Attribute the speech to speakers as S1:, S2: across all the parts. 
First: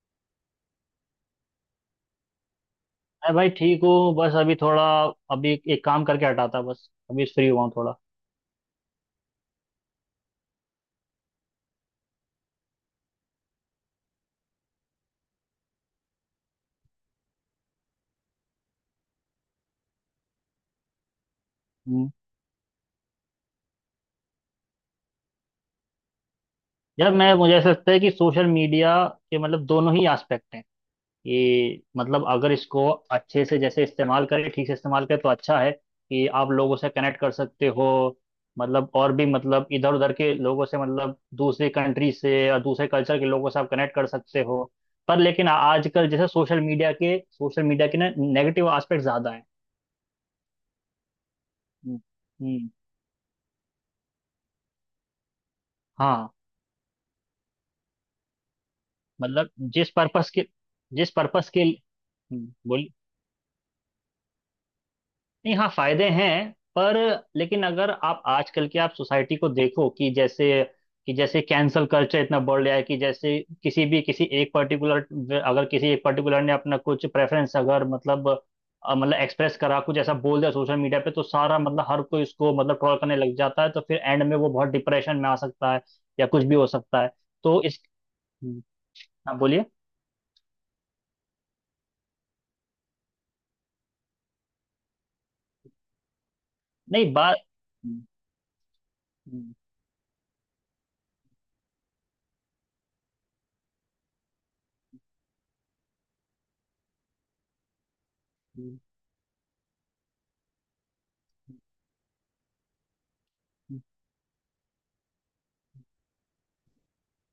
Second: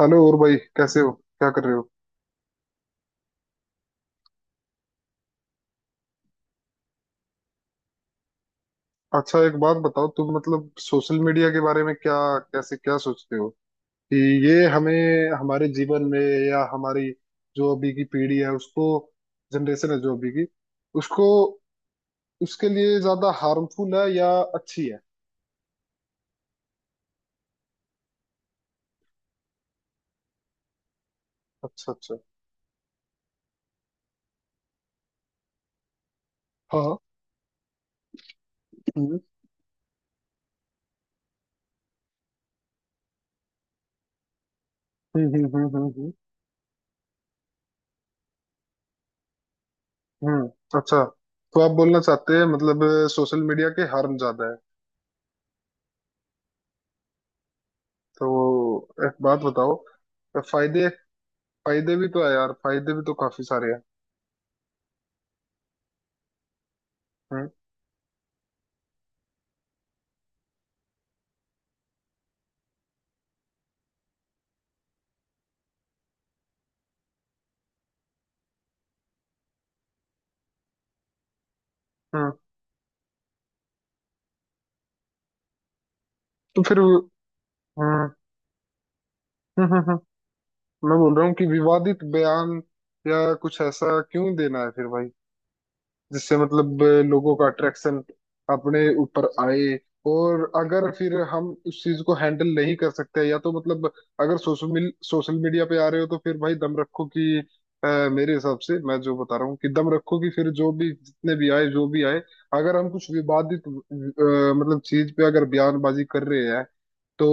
S1: Hello. और भाई, कैसे हो? क्या कर रहे हो?
S2: मैं भाई ठीक हूँ बस अभी थोड़ा अभी एक काम करके हटा था बस अभी फ्री हुआ हूँ थोड़ा।
S1: अच्छा, एक बात बताओ, तुम मतलब सोशल मीडिया के बारे में क्या, कैसे क्या सोचते हो कि ये हमें हमारे जीवन में या हमारी जो अभी की पीढ़ी है उसको, जनरेशन है जो अभी की, उसको,
S2: हम्म।
S1: उसके लिए ज्यादा हार्मफुल है या अच्छी है?
S2: यार मैं मुझे ऐसा लगता है कि सोशल मीडिया के मतलब दोनों ही एस्पेक्ट हैं कि
S1: अच्छा, अच्छा।
S2: मतलब अगर इसको अच्छे से जैसे इस्तेमाल करें ठीक से इस्तेमाल करें तो अच्छा है कि आप लोगों से
S1: हाँ।
S2: कनेक्ट कर सकते हो। मतलब और
S1: हम्म,
S2: भी मतलब इधर उधर के लोगों से मतलब दूसरी कंट्री से और दूसरे कल्चर के लोगों से आप कनेक्ट कर सकते हो। पर
S1: हम्म, हम्म,
S2: लेकिन
S1: हम्म,
S2: आजकल
S1: हम्म,
S2: जैसे सोशल मीडिया के ना नेगेटिव एस्पेक्ट ज्यादा है।
S1: हम्म। अच्छा, तो आप
S2: हम्म
S1: बोलना चाहते हैं
S2: हम्म।
S1: मतलब सोशल मीडिया के हार्म ज्यादा है।
S2: हाँ।
S1: तो एक बात
S2: मतलब
S1: बताओ,
S2: जिस पर्पस के
S1: फायदे,
S2: जिस पर्पस के
S1: फायदे भी तो है यार,
S2: बोल।
S1: फायदे भी तो काफी सारे हैं।
S2: नहीं हाँ, फायदे हैं पर
S1: हम्म,
S2: लेकिन अगर आप आजकल की आप सोसाइटी को देखो कि जैसे कैंसल कल्चर इतना बढ़ गया है कि जैसे किसी भी किसी एक पर्टिकुलर, अगर किसी एक पर्टिकुलर ने अपना कुछ प्रेफरेंस अगर मतलब मतलब एक्सप्रेस करा कुछ ऐसा बोल दिया सोशल मीडिया पे तो सारा मतलब हर कोई
S1: हम्म।
S2: उसको मतलब ट्रोल करने लग जाता है तो फिर एंड में वो बहुत डिप्रेशन में आ सकता है या कुछ भी
S1: तो
S2: हो
S1: फिर हम्म,
S2: सकता है। तो इस हम्म, हाँ बोलिए।
S1: हम्म, हम्म, हम्म। मैं बोल रहा हूँ कि विवादित बयान या कुछ ऐसा क्यों देना है फिर भाई, जिससे मतलब
S2: नहीं
S1: लोगों
S2: बात।
S1: का अट्रैक्शन
S2: हम्म,
S1: अपने ऊपर आए। और अगर फिर हम उस चीज को हैंडल नहीं कर सकते, या तो मतलब अगर सोशल मीडिया पे आ रहे हो तो फिर भाई दम रखो कि मेरे हिसाब
S2: हम्म,
S1: से मैं जो बता रहा हूँ कि दम रखो कि फिर जो भी, जितने भी आए, जो भी आए। अगर हम कुछ विवादित
S2: हम्म,
S1: मतलब चीज पे अगर बयानबाजी कर रहे हैं तो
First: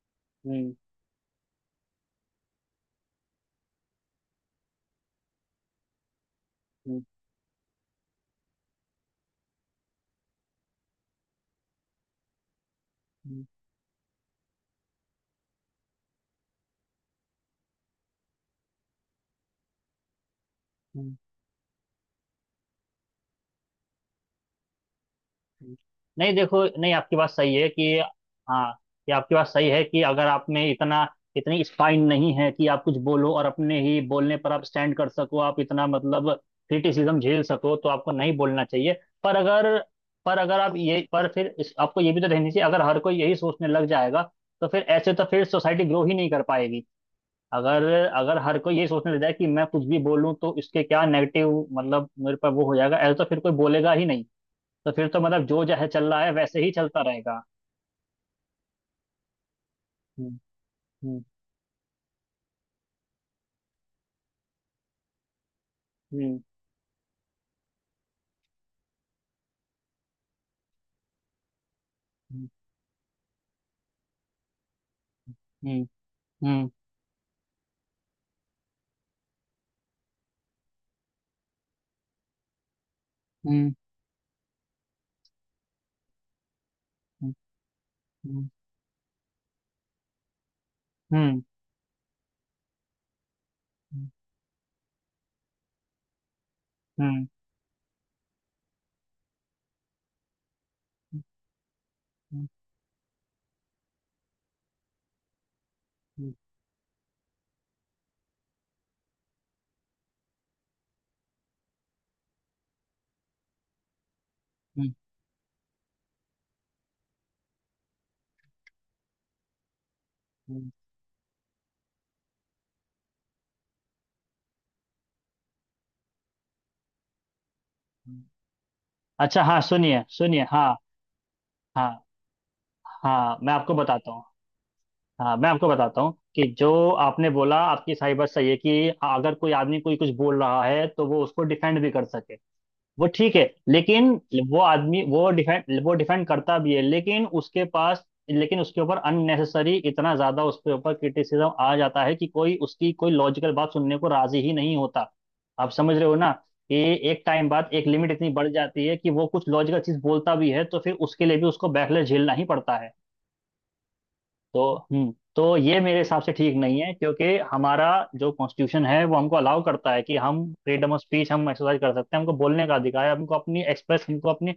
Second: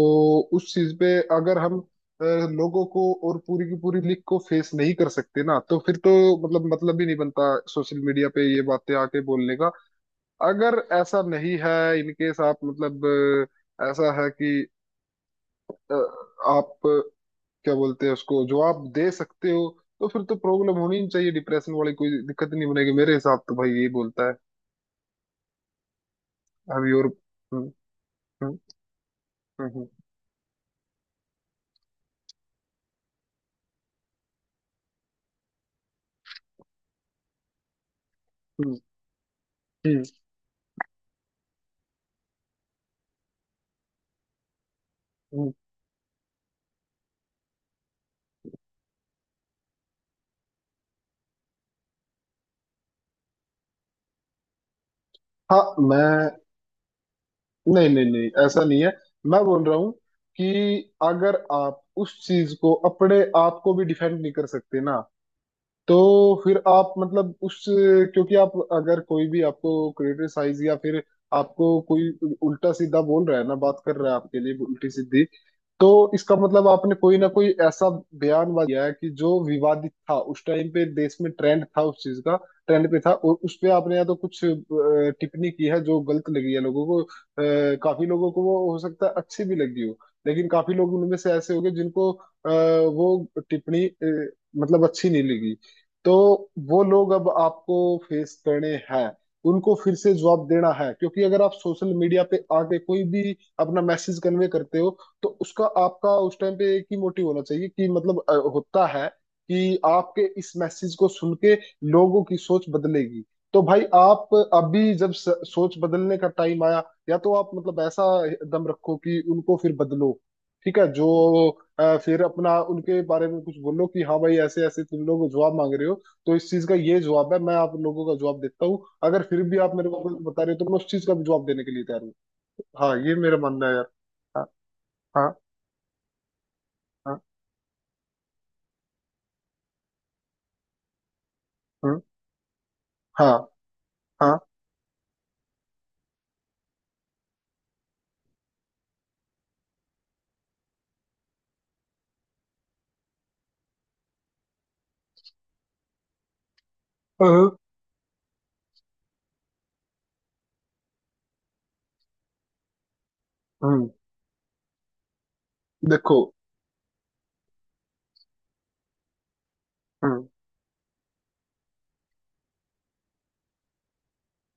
S1: उस
S2: हम्म,
S1: चीज पे अगर हम अ, लोगों को और पूरी की पूरी लीग को फेस नहीं कर सकते ना तो फिर तो मतलब
S2: हम्म,
S1: ही नहीं बनता सोशल मीडिया पे ये बातें आके बोलने का। अगर ऐसा नहीं है, इनकेस आप मतलब ऐसा है कि अ, आप क्या बोलते हैं उसको जवाब दे सकते हो, तो फिर तो प्रॉब्लम होनी ही नहीं
S2: हम्म,
S1: चाहिए, डिप्रेशन वाली कोई दिक्कत नहीं बनेगी, मेरे हिसाब तो भाई यही बोलता है।
S2: हम्म। नहीं देखो,
S1: अभी
S2: नहीं
S1: और
S2: आपकी बात सही
S1: हम्म,
S2: है कि
S1: हम्म,
S2: हाँ, ये आपकी बात सही है
S1: हम्म,
S2: कि अगर आप में इतना इतनी स्पाइन नहीं है कि आप कुछ बोलो और अपने ही बोलने पर आप स्टैंड कर सको, आप इतना मतलब क्रिटिसिज्म झेल सको, तो आपको नहीं बोलना
S1: हम्म,
S2: चाहिए। पर अगर
S1: हम्म।
S2: पर अगर आप ये पर फिर आपको ये भी तो रहनी चाहिए। अगर हर कोई यही सोचने लग जाएगा तो फिर ऐसे तो फिर
S1: हम्म।
S2: सोसाइटी ग्रो ही नहीं कर पाएगी। अगर अगर हर कोई ये सोचने लग जाए कि मैं कुछ भी बोलूं तो इसके क्या नेगेटिव मतलब मेरे पर वो हो जाएगा ऐसा, तो फिर कोई बोलेगा ही नहीं। तो फिर तो मतलब
S1: हाँ।
S2: जो जह चल रहा
S1: मैं
S2: है वैसे ही चलता रहेगा।
S1: नहीं, नहीं, नहीं, ऐसा नहीं है। मैं बोल रहा हूँ
S2: हम्म
S1: कि अगर आप उस चीज को, अपने आप को भी डिफेंड नहीं कर सकते ना तो
S2: हम्म
S1: फिर आप मतलब उस, क्योंकि आप अगर कोई भी आपको क्रिटिसाइज या फिर आपको कोई
S2: हम्म
S1: उल्टा सीधा बोल रहा है ना, बात कर रहा है आपके लिए उल्टी सीधी, तो
S2: हम्म
S1: इसका मतलब
S2: हम्म
S1: आपने कोई ना कोई ऐसा बयान दिया है कि जो विवादित था उस टाइम पे, देश में ट्रेंड था उस चीज का, ट्रेंड पे था, और उस पे
S2: हम्म
S1: आपने या तो कुछ टिप्पणी की है जो गलत लगी है लोगों को, काफी लोगों को वो हो सकता है अच्छी भी लगी हो, लेकिन काफी लोग उनमें से
S2: हम्म
S1: ऐसे होंगे जिनको वो टिप्पणी मतलब अच्छी नहीं लगी। तो वो लोग
S2: हम्म
S1: अब आपको फेस करने हैं, उनको फिर से जवाब देना है, क्योंकि अगर आप सोशल मीडिया पे आके कोई भी अपना मैसेज कन्वे करते हो तो उसका, आपका उस टाइम पे एक ही मोटिव होना चाहिए कि मतलब होता है कि आपके इस मैसेज को सुन के लोगों की सोच बदलेगी। तो भाई आप अभी
S2: हम्म
S1: जब सोच बदलने का टाइम आया, या तो आप मतलब ऐसा दम रखो कि उनको फिर बदलो।
S2: हम्म।
S1: ठीक है, जो फिर अपना उनके बारे में कुछ बोलो कि हाँ भाई, ऐसे ऐसे तुम लोग जवाब मांग रहे हो तो इस चीज का ये जवाब है, मैं आप लोगों का जवाब देता हूँ, अगर फिर
S2: अच्छा,
S1: भी
S2: हाँ
S1: आप मेरे को
S2: सुनिए
S1: कुछ बता
S2: सुनिए।
S1: रहे हो तो मैं
S2: हाँ
S1: उस चीज का भी जवाब देने के लिए तैयार
S2: हाँ
S1: हूँ। हाँ, ये मेरा
S2: हाँ, मैं
S1: मानना
S2: आपको
S1: है यार।
S2: बताता हूँ।
S1: हाँ, हाँ,
S2: हाँ मैं आपको बताता हूँ कि जो
S1: हाँ।
S2: आपने बोला, आपकी सही बात सही है कि अगर कोई आदमी कोई कुछ बोल रहा है तो वो उसको डिफेंड भी
S1: हम्म,
S2: कर सके, वो
S1: हाँ,
S2: ठीक है। लेकिन
S1: हाँ।
S2: वो आदमी वो डिफेंड करता भी है लेकिन उसके पास, लेकिन उसके ऊपर अननेसेसरी इतना ज्यादा उसके ऊपर क्रिटिसिज्म आ जाता है कि कोई उसकी कोई लॉजिकल बात सुनने को राजी ही नहीं होता। आप समझ रहे हो ना कि एक टाइम
S1: हम्म,
S2: बाद एक लिमिट इतनी बढ़ जाती है कि वो कुछ लॉजिकल चीज बोलता भी है तो फिर उसके लिए भी उसको बैकलैश झेलना ही पड़ता है।
S1: हम्म।
S2: तो हम्म, ये मेरे
S1: देखो
S2: हिसाब से ठीक नहीं है क्योंकि हमारा जो कॉन्स्टिट्यूशन है वो हमको अलाउ करता है कि हम फ्रीडम ऑफ स्पीच हम एक्सरसाइज कर सकते हैं, हमको बोलने का अधिकार है, हमको अपने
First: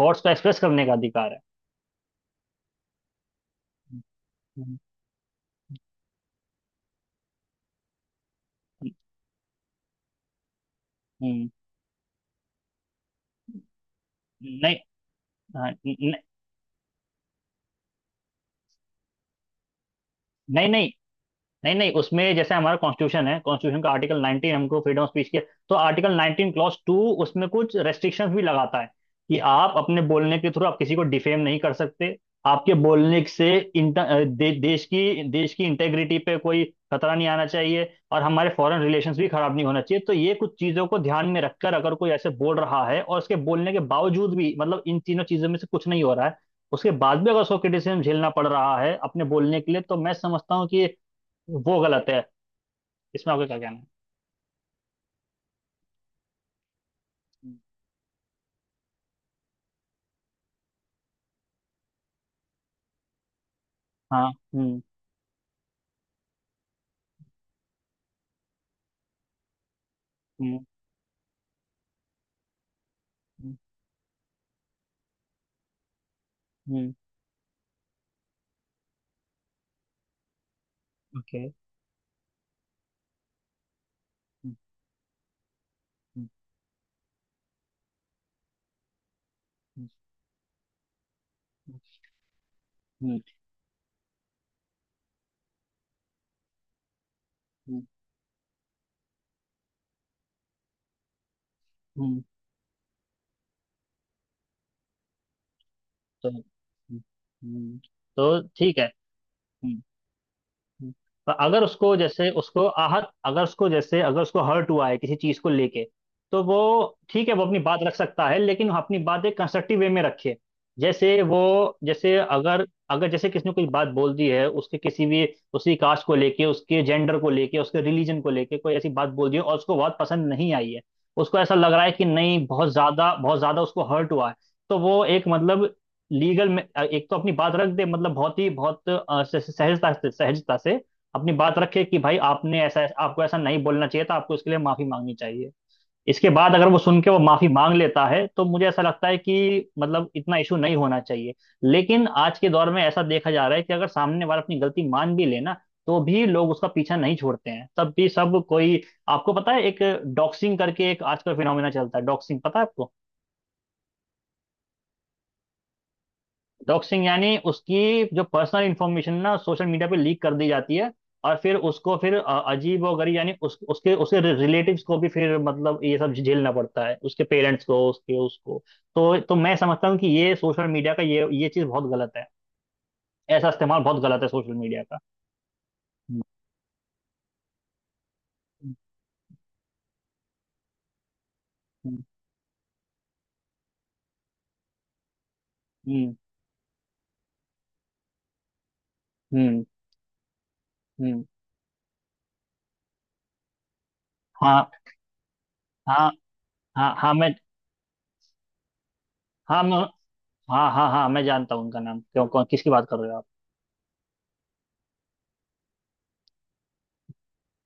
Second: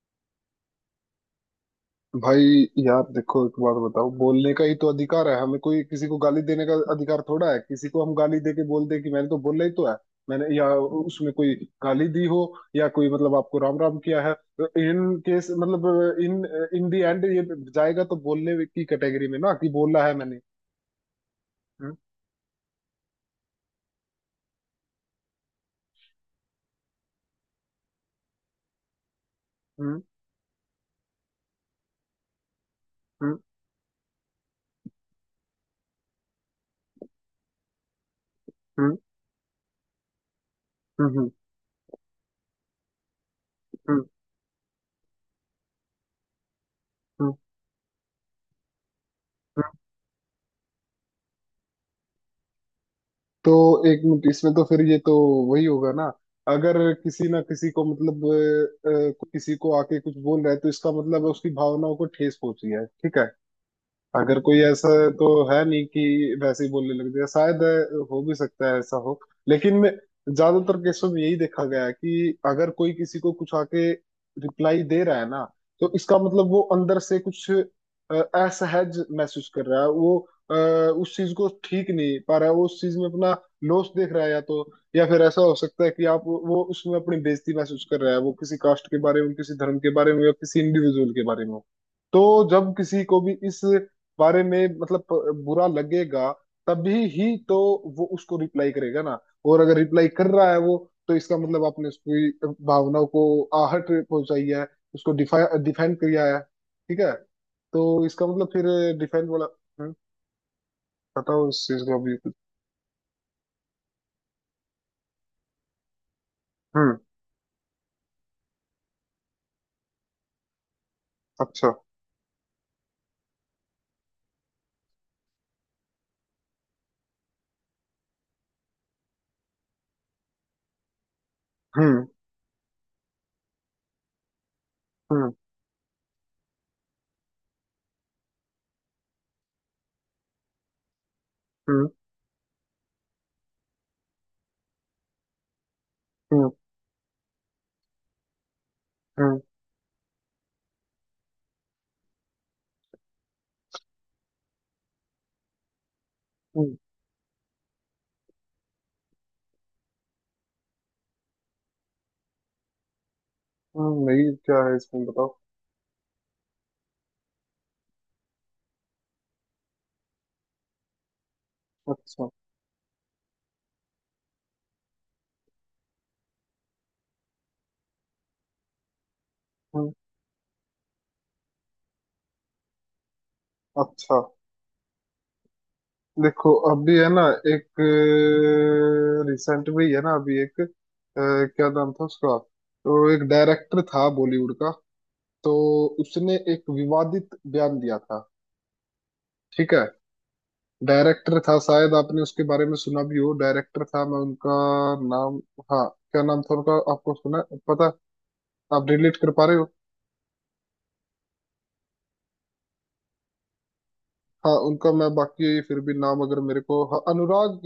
S2: थॉट्स को एक्सप्रेस करने का अधिकार है।
S1: भाई, यार देखो, एक बात बताओ, बोलने का ही
S2: हम्म,
S1: तो अधिकार है हमें, कोई किसी को गाली देने का अधिकार थोड़ा है? किसी को हम गाली दे के बोल
S2: हम्म,
S1: दे कि मैंने तो बोला ही तो है, मैंने, या उसमें
S2: हम्म,
S1: कोई गाली दी हो, या कोई मतलब आपको राम राम किया है, तो
S2: नहीं,
S1: इन केस
S2: हाँ,
S1: मतलब इन, इन दी एंड ये जाएगा तो बोलने की कैटेगरी में, ना कि बोला है मैंने।
S2: नहीं नहीं। नहीं नहीं
S1: हम्म,
S2: उसमें जैसे हमारा कॉन्स्टिट्यूशन है, कॉन्स्टिट्यूशन का आर्टिकल 19 हमको फ्रीडम ऑफ स्पीच के, तो आर्टिकल 19 क्लॉज टू उसमें कुछ रेस्ट्रिक्शंस भी लगाता है कि आप
S1: हम्म,
S2: अपने बोलने के थ्रू आप किसी को डिफेम नहीं कर सकते। आपके बोलने
S1: हम्म,
S2: से इंटर देश की इंटेग्रिटी पे कोई खतरा नहीं आना चाहिए और हमारे फॉरेन
S1: हम्म,
S2: रिलेशंस भी खराब नहीं होना चाहिए। तो ये कुछ चीज़ों को
S1: हम्म,
S2: ध्यान
S1: हम्म,
S2: में रखकर अगर कोई ऐसे बोल रहा है और उसके बोलने के
S1: हम्म,
S2: बावजूद भी मतलब इन तीनों चीज़ों में से कुछ नहीं हो रहा है, उसके बाद भी
S1: हम्म।
S2: अगर उसको क्रिटिसिज्म झेलना पड़ रहा है अपने बोलने के लिए, तो मैं समझता हूँ कि वो गलत है। इसमें आपका
S1: तो
S2: क्या कहना
S1: एक मिनट, इसमें तो फिर ये तो वही होगा ना। अगर किसी ना
S2: है?
S1: किसी को मतलब किसी को आके कुछ बोल रहा है तो इसका मतलब है उसकी भावनाओं को ठेस पहुंची है, ठीक है?
S2: हाँ
S1: अगर कोई
S2: हम्म
S1: ऐसा तो है नहीं कि वैसे ही बोलने लग जाए, शायद हो भी सकता है ऐसा हो, लेकिन
S2: हम्म
S1: ज्यादातर केसों में यही देखा गया है कि अगर कोई किसी को कुछ
S2: हम्म
S1: आके रिप्लाई दे रहा है ना, तो इसका मतलब वो
S2: हम्म
S1: अंदर से कुछ असहज महसूस कर रहा है, वो उस चीज
S2: ओके
S1: को ठीक नहीं पा रहा है, वो उस चीज में अपना लॉस देख रहा है, या
S2: हम्म
S1: तो या फिर ऐसा हो सकता है कि आप
S2: हम्म
S1: वो उसमें अपनी बेइज्जती महसूस कर रहा है, वो किसी कास्ट के बारे में, किसी धर्म के बारे में, या किसी इंडिविजुअल के बारे में।
S2: हम्म
S1: तो जब किसी को
S2: हम्म,
S1: भी इस बारे में मतलब बुरा लगेगा, तभी ही तो
S2: हम्म,
S1: वो उसको रिप्लाई करेगा ना। और अगर रिप्लाई कर रहा है वो, तो इसका मतलब आपने
S2: हम्म,
S1: उसकी भावनाओं को आहट पहुंचाई है, उसको डिफा डिफेंड किया
S2: तो
S1: है, ठीक
S2: हम्म,
S1: है?
S2: हम्म,
S1: तो इसका
S2: तो
S1: मतलब फिर
S2: ठीक है
S1: डिफेंड वाला।
S2: हम्म,
S1: हम्म।
S2: हम्म। पर
S1: बताओ इस
S2: अगर
S1: चीज
S2: उसको
S1: को अभी
S2: जैसे
S1: कुछ।
S2: उसको आहत, अगर उसको जैसे अगर उसको हर्ट हुआ है किसी चीज को लेके, तो वो
S1: हम्म।
S2: ठीक है, वो अपनी बात रख सकता है लेकिन वो अपनी बात एक कंस्ट्रक्टिव वे में रखे। जैसे वो,
S1: अच्छा।
S2: जैसे अगर अगर जैसे किसी ने कोई बात बोल दी है उसके किसी भी उसी कास्ट को लेके, उसके जेंडर को लेके, उसके रिलीजन को लेके कोई ऐसी बात बोल दी है और उसको बहुत पसंद नहीं आई है, उसको ऐसा लग रहा है कि
S1: हम्म,
S2: नहीं बहुत ज्यादा बहुत ज्यादा उसको हर्ट हुआ है, तो वो एक
S1: हम्म,
S2: मतलब लीगल में एक तो अपनी बात रख दे, मतलब बहुत ही बहुत सहजता से अपनी बात रखे
S1: हम्म,
S2: कि भाई आपने ऐसा, आपको ऐसा नहीं बोलना चाहिए था, आपको इसके लिए माफी मांगनी चाहिए। इसके
S1: हम्म,
S2: बाद अगर वो सुन के वो माफी मांग लेता है तो मुझे ऐसा लगता है
S1: हम्म,
S2: कि मतलब इतना इशू नहीं होना चाहिए। लेकिन आज के दौर में ऐसा देखा जा रहा है कि अगर सामने वाला अपनी गलती मान भी लेना तो भी लोग उसका
S1: हम्म,
S2: पीछा नहीं छोड़ते हैं, तब भी सब कोई। आपको पता है, एक डॉक्सिंग करके एक आजकल फिनोमिना चलता है, डॉक्सिंग पता है आपको?
S1: हम्म। नहीं, क्या है इसमें? बताओ।
S2: डॉक्सिंग यानी उसकी जो पर्सनल इंफॉर्मेशन ना सोशल मीडिया पे लीक कर दी जाती है और फिर उसको फिर
S1: अच्छा।
S2: अजीब और गरीब यानी उस, उसके उसके रिलेटिव्स को भी फिर मतलब ये सब झेलना पड़ता है, उसके पेरेंट्स को, उसके, उसको। तो मैं समझता
S1: हम्म।
S2: हूँ कि ये सोशल मीडिया का ये चीज़ बहुत गलत है। ऐसा इस्तेमाल बहुत
S1: अच्छा।
S2: गलत है सोशल मीडिया का। हम्म
S1: देखो अभी है ना, एक रिसेंट में ही है ना, अभी एक क्या नाम
S2: हम्म
S1: था उसका, तो एक डायरेक्टर था बॉलीवुड का, तो
S2: हम्म
S1: उसने एक विवादित बयान दिया था,
S2: हम्म,
S1: ठीक है?
S2: हम्म।
S1: डायरेक्टर था, शायद आपने उसके बारे में सुना भी हो। डायरेक्टर था, मैं उनका
S2: हाँ
S1: नाम, हाँ,
S2: हाँ
S1: क्या नाम था उनका,
S2: हाँ। हाँ
S1: आपको
S2: मैं,
S1: सुना है? पता? आप रिलेट कर पा रहे
S2: हाँ
S1: हो?
S2: मैं, हाँ हाँ हाँ मैं जानता हूँ उनका नाम, क्यों, कौन, किसकी बात कर रहे हो आप?
S1: हाँ, उनका मैं बाकी फिर भी नाम अगर मेरे को, हाँ, अनुराग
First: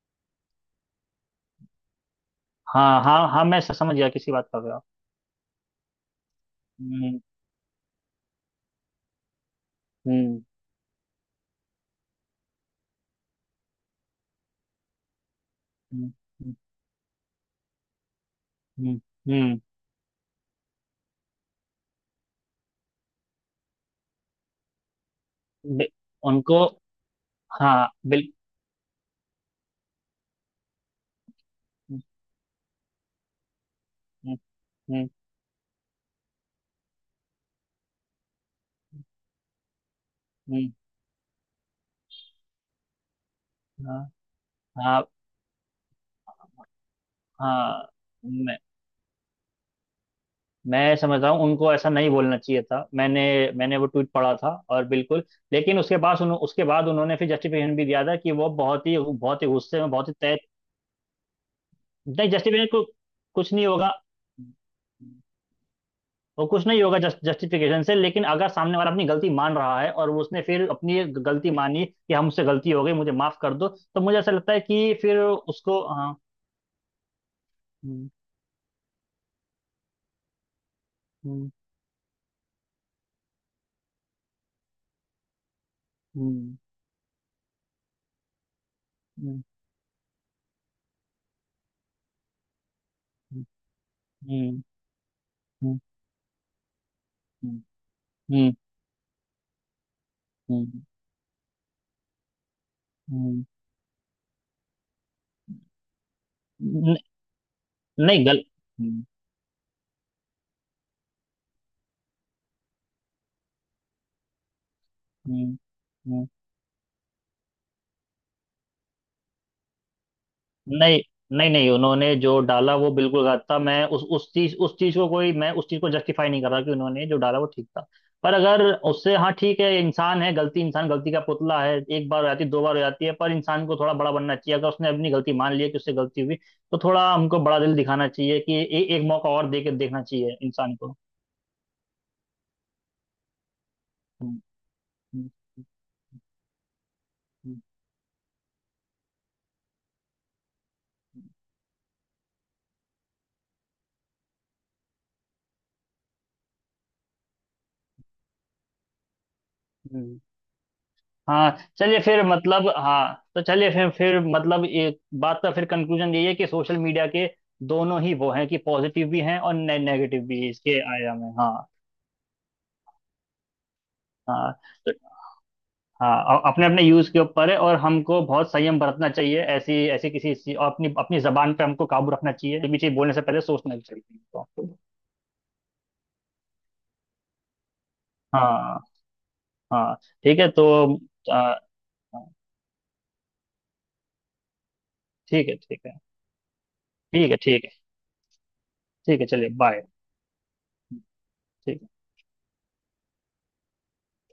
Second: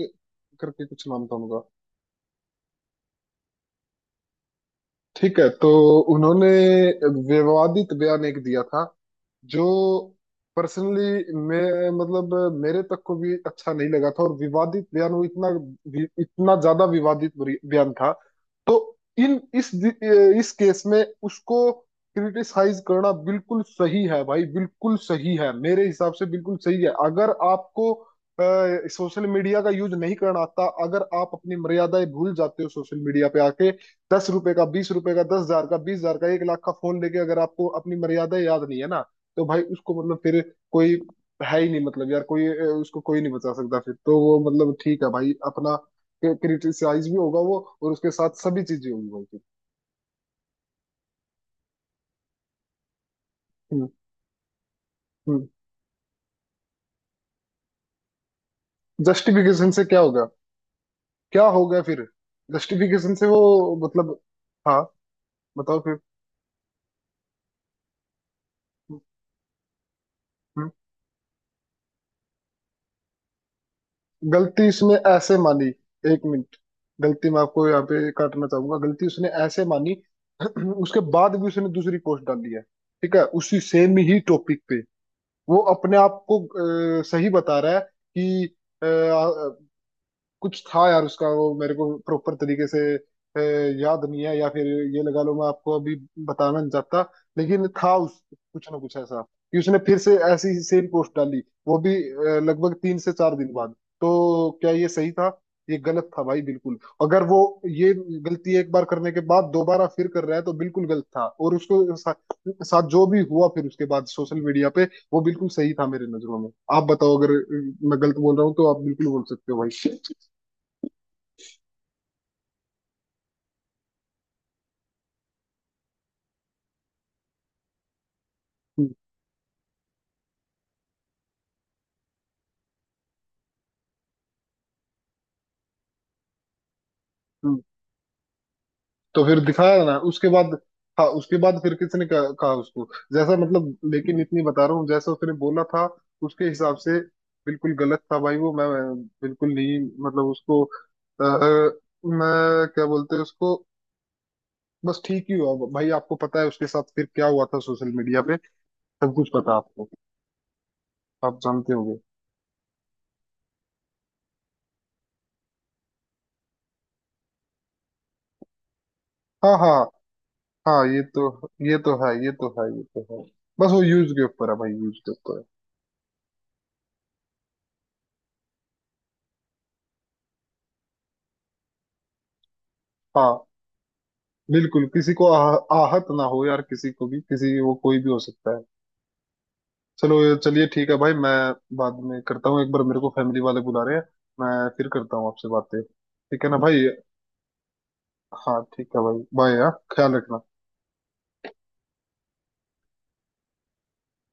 S1: करके कुछ नाम था उनका।
S2: हाँ हाँ हाँ, मैं समझ गया किसकी बात कर रहे हो आप।
S1: ठीक है, तो उन्होंने
S2: हम्म
S1: विवादित बयान एक दिया था, जो
S2: हम्म
S1: पर्सनली मैं मतलब मेरे तक को भी अच्छा नहीं लगा था, और विवादित बयान वो इतना,
S2: हम्म
S1: इतना ज्यादा विवादित बयान था। तो
S2: हम्म,
S1: इन
S2: हम्म,
S1: इस केस में उसको क्रिटिसाइज करना बिल्कुल सही है भाई, बिल्कुल सही है, मेरे
S2: बे-
S1: हिसाब से बिल्कुल
S2: उनको
S1: सही है। अगर
S2: हाँ
S1: आपको
S2: बिल
S1: सोशल मीडिया का यूज नहीं करना आता, अगर आप अपनी
S2: हम्म
S1: मर्यादाएं भूल जाते हो सोशल मीडिया पे आके, दस
S2: हम्म,
S1: रुपए का, बीस
S2: हम्म,
S1: रुपए का, 10 हजार का, 20 हजार का, 1 लाख का फोन लेके, अगर आपको अपनी मर्यादा याद नहीं है ना, तो भाई उसको मतलब फिर
S2: हम्म,
S1: कोई है ही नहीं, मतलब यार कोई उसको कोई नहीं बचा सकता फिर,
S2: हाँ
S1: तो वो मतलब
S2: हाँ
S1: ठीक है भाई, अपना क्रिटिसाइज भी होगा वो
S2: हाँ,
S1: और उसके साथ
S2: मैं
S1: सभी चीजें होंगी भाई फिर।
S2: मैं समझता हूँ उनको ऐसा नहीं बोलना चाहिए था। मैंने मैंने वो
S1: हम्म,
S2: ट्वीट पढ़ा था और बिल्कुल,
S1: हम्म।
S2: लेकिन उसके बाद उसके बाद उन्होंने फिर जस्टिफिकेशन भी दिया था कि वो बहुत ही
S1: जस्टिफिकेशन
S2: गुस्से
S1: से
S2: में
S1: क्या
S2: बहुत ही
S1: होगा?
S2: तय।
S1: क्या होगा फिर
S2: नहीं जस्टिफिकेशन
S1: जस्टिफिकेशन से? वो
S2: कुछ नहीं होगा।
S1: मतलब, हाँ बताओ फिर।
S2: वो कुछ नहीं होगा जस्ट जस्टिफिकेशन से, लेकिन अगर सामने वाला अपनी गलती मान रहा है और उसने फिर
S1: हम्म।
S2: अपनी ये गलती मानी कि हमसे गलती हो गई, मुझे माफ कर दो, तो मुझे ऐसा लगता है
S1: गलती उसने
S2: कि फिर
S1: ऐसे मानी,
S2: उसको, हाँ।
S1: एक मिनट, गलती मैं आपको यहाँ
S2: हम्म
S1: पे काटना चाहूंगा, गलती उसने ऐसे मानी, उसके बाद भी
S2: हम्म
S1: उसने दूसरी पोस्ट डाली है, ठीक है? उसी सेम ही टॉपिक पे, वो अपने आप को सही बता रहा है कि अ,
S2: हम्म
S1: कुछ था यार उसका, वो मेरे को प्रॉपर तरीके से याद नहीं है, या
S2: हम्म
S1: फिर ये लगा लो मैं आपको
S2: हम्म
S1: अभी बताना नहीं चाहता।
S2: हम्म
S1: लेकिन था उस
S2: हम्म हम्म,
S1: कुछ ना कुछ ऐसा कि उसने फिर से ऐसी
S2: हम्म,
S1: सेम पोस्ट डाली, वो भी लगभग 3 से 4
S2: हम्म,
S1: दिन बाद। तो क्या ये सही था? ये गलत था भाई, बिल्कुल।
S2: हम्म,
S1: अगर वो ये
S2: नहीं गल
S1: गलती एक बार
S2: हम्म
S1: करने के बाद दोबारा फिर कर रहा है तो बिल्कुल गलत था, और उसको साथ जो भी हुआ फिर उसके बाद सोशल मीडिया पे, वो बिल्कुल सही था मेरी
S2: हम्म।
S1: नजरों में। आप बताओ अगर मैं गलत बोल रहा हूँ तो आप बिल्कुल बोल सकते हो भाई।
S2: नहीं नहीं नहीं, उन्होंने जो डाला वो बिल्कुल गलत था। मैं उस चीज, उस चीज को कोई मैं उस चीज को जस्टिफाई नहीं कर रहा कि उन्होंने जो डाला वो ठीक था। पर अगर
S1: हम्म,
S2: उससे, हाँ ठीक है, इंसान है, गलती, इंसान गलती का पुतला है, एक बार हो जाती है, दो बार हो जाती है, पर इंसान को थोड़ा बड़ा बनना चाहिए। अगर उसने अपनी गलती मान लिया कि उससे गलती हुई, तो थोड़ा हमको बड़ा
S1: हम्म।
S2: दिल दिखाना चाहिए कि एक
S1: तो
S2: मौका
S1: फिर
S2: और दे के
S1: दिखाया ना
S2: देखना
S1: उसके
S2: चाहिए
S1: बाद।
S2: इंसान को।
S1: हाँ, उसके बाद फिर किसने कहा, कहा उसको जैसा, मतलब लेकिन
S2: हम्म,
S1: इतनी बता रहा हूँ जैसा
S2: हम्म,
S1: उसने बोला
S2: हम्म,
S1: था, उसके हिसाब से
S2: हम्म,
S1: बिल्कुल गलत था भाई वो। मैं बिल्कुल नहीं, मतलब उसको आ, मैं क्या बोलते हैं उसको, बस ठीक ही हुआ भाई। आपको पता है उसके साथ फिर क्या हुआ था सोशल मीडिया पे? सब कुछ पता है आपको,
S2: हम्म।
S1: आप
S2: हाँ
S1: जानते होंगे।
S2: चलिए फिर मतलब, हाँ तो चलिए फिर मतलब एक बात का फिर कंक्लूजन यही है कि सोशल मीडिया के दोनों ही वो हैं कि पॉजिटिव भी हैं और
S1: हाँ, हाँ,
S2: नेगेटिव भी इसके
S1: हाँ, ये
S2: आयाम
S1: तो,
S2: में, हाँ।
S1: ये तो है, ये तो है, ये तो है। बस वो यूज के ऊपर
S2: हाँ
S1: है भाई,
S2: तो
S1: यूज के ऊपर है।
S2: हाँ, अपने अपने यूज के ऊपर है और हमको बहुत संयम बरतना चाहिए ऐसी ऐसी किसी और अपनी अपनी जबान पे हमको काबू रखना चाहिए, ये भी चीज बोलने से पहले
S1: हाँ,
S2: सोचना भी चाहिए हमको।
S1: बिल्कुल किसी को आहत ना हो यार, किसी को भी, किसी, वो कोई भी हो सकता है।
S2: हाँ हाँ
S1: चलो
S2: ठीक है
S1: चलिए,
S2: तो
S1: ठीक है भाई, मैं
S2: आ,
S1: बाद में करता हूँ, एक बार मेरे को फैमिली वाले बुला रहे हैं, मैं फिर करता हूँ आपसे
S2: ठीक है ठीक
S1: बातें,
S2: है।
S1: ठीक है ना भाई?
S2: ठीक है ठीक है।
S1: हाँ ठीक है
S2: ठीक
S1: भाई,
S2: है चलिए,
S1: बाय यार,
S2: बाय।
S1: ख्याल रखना।
S2: ठीक है।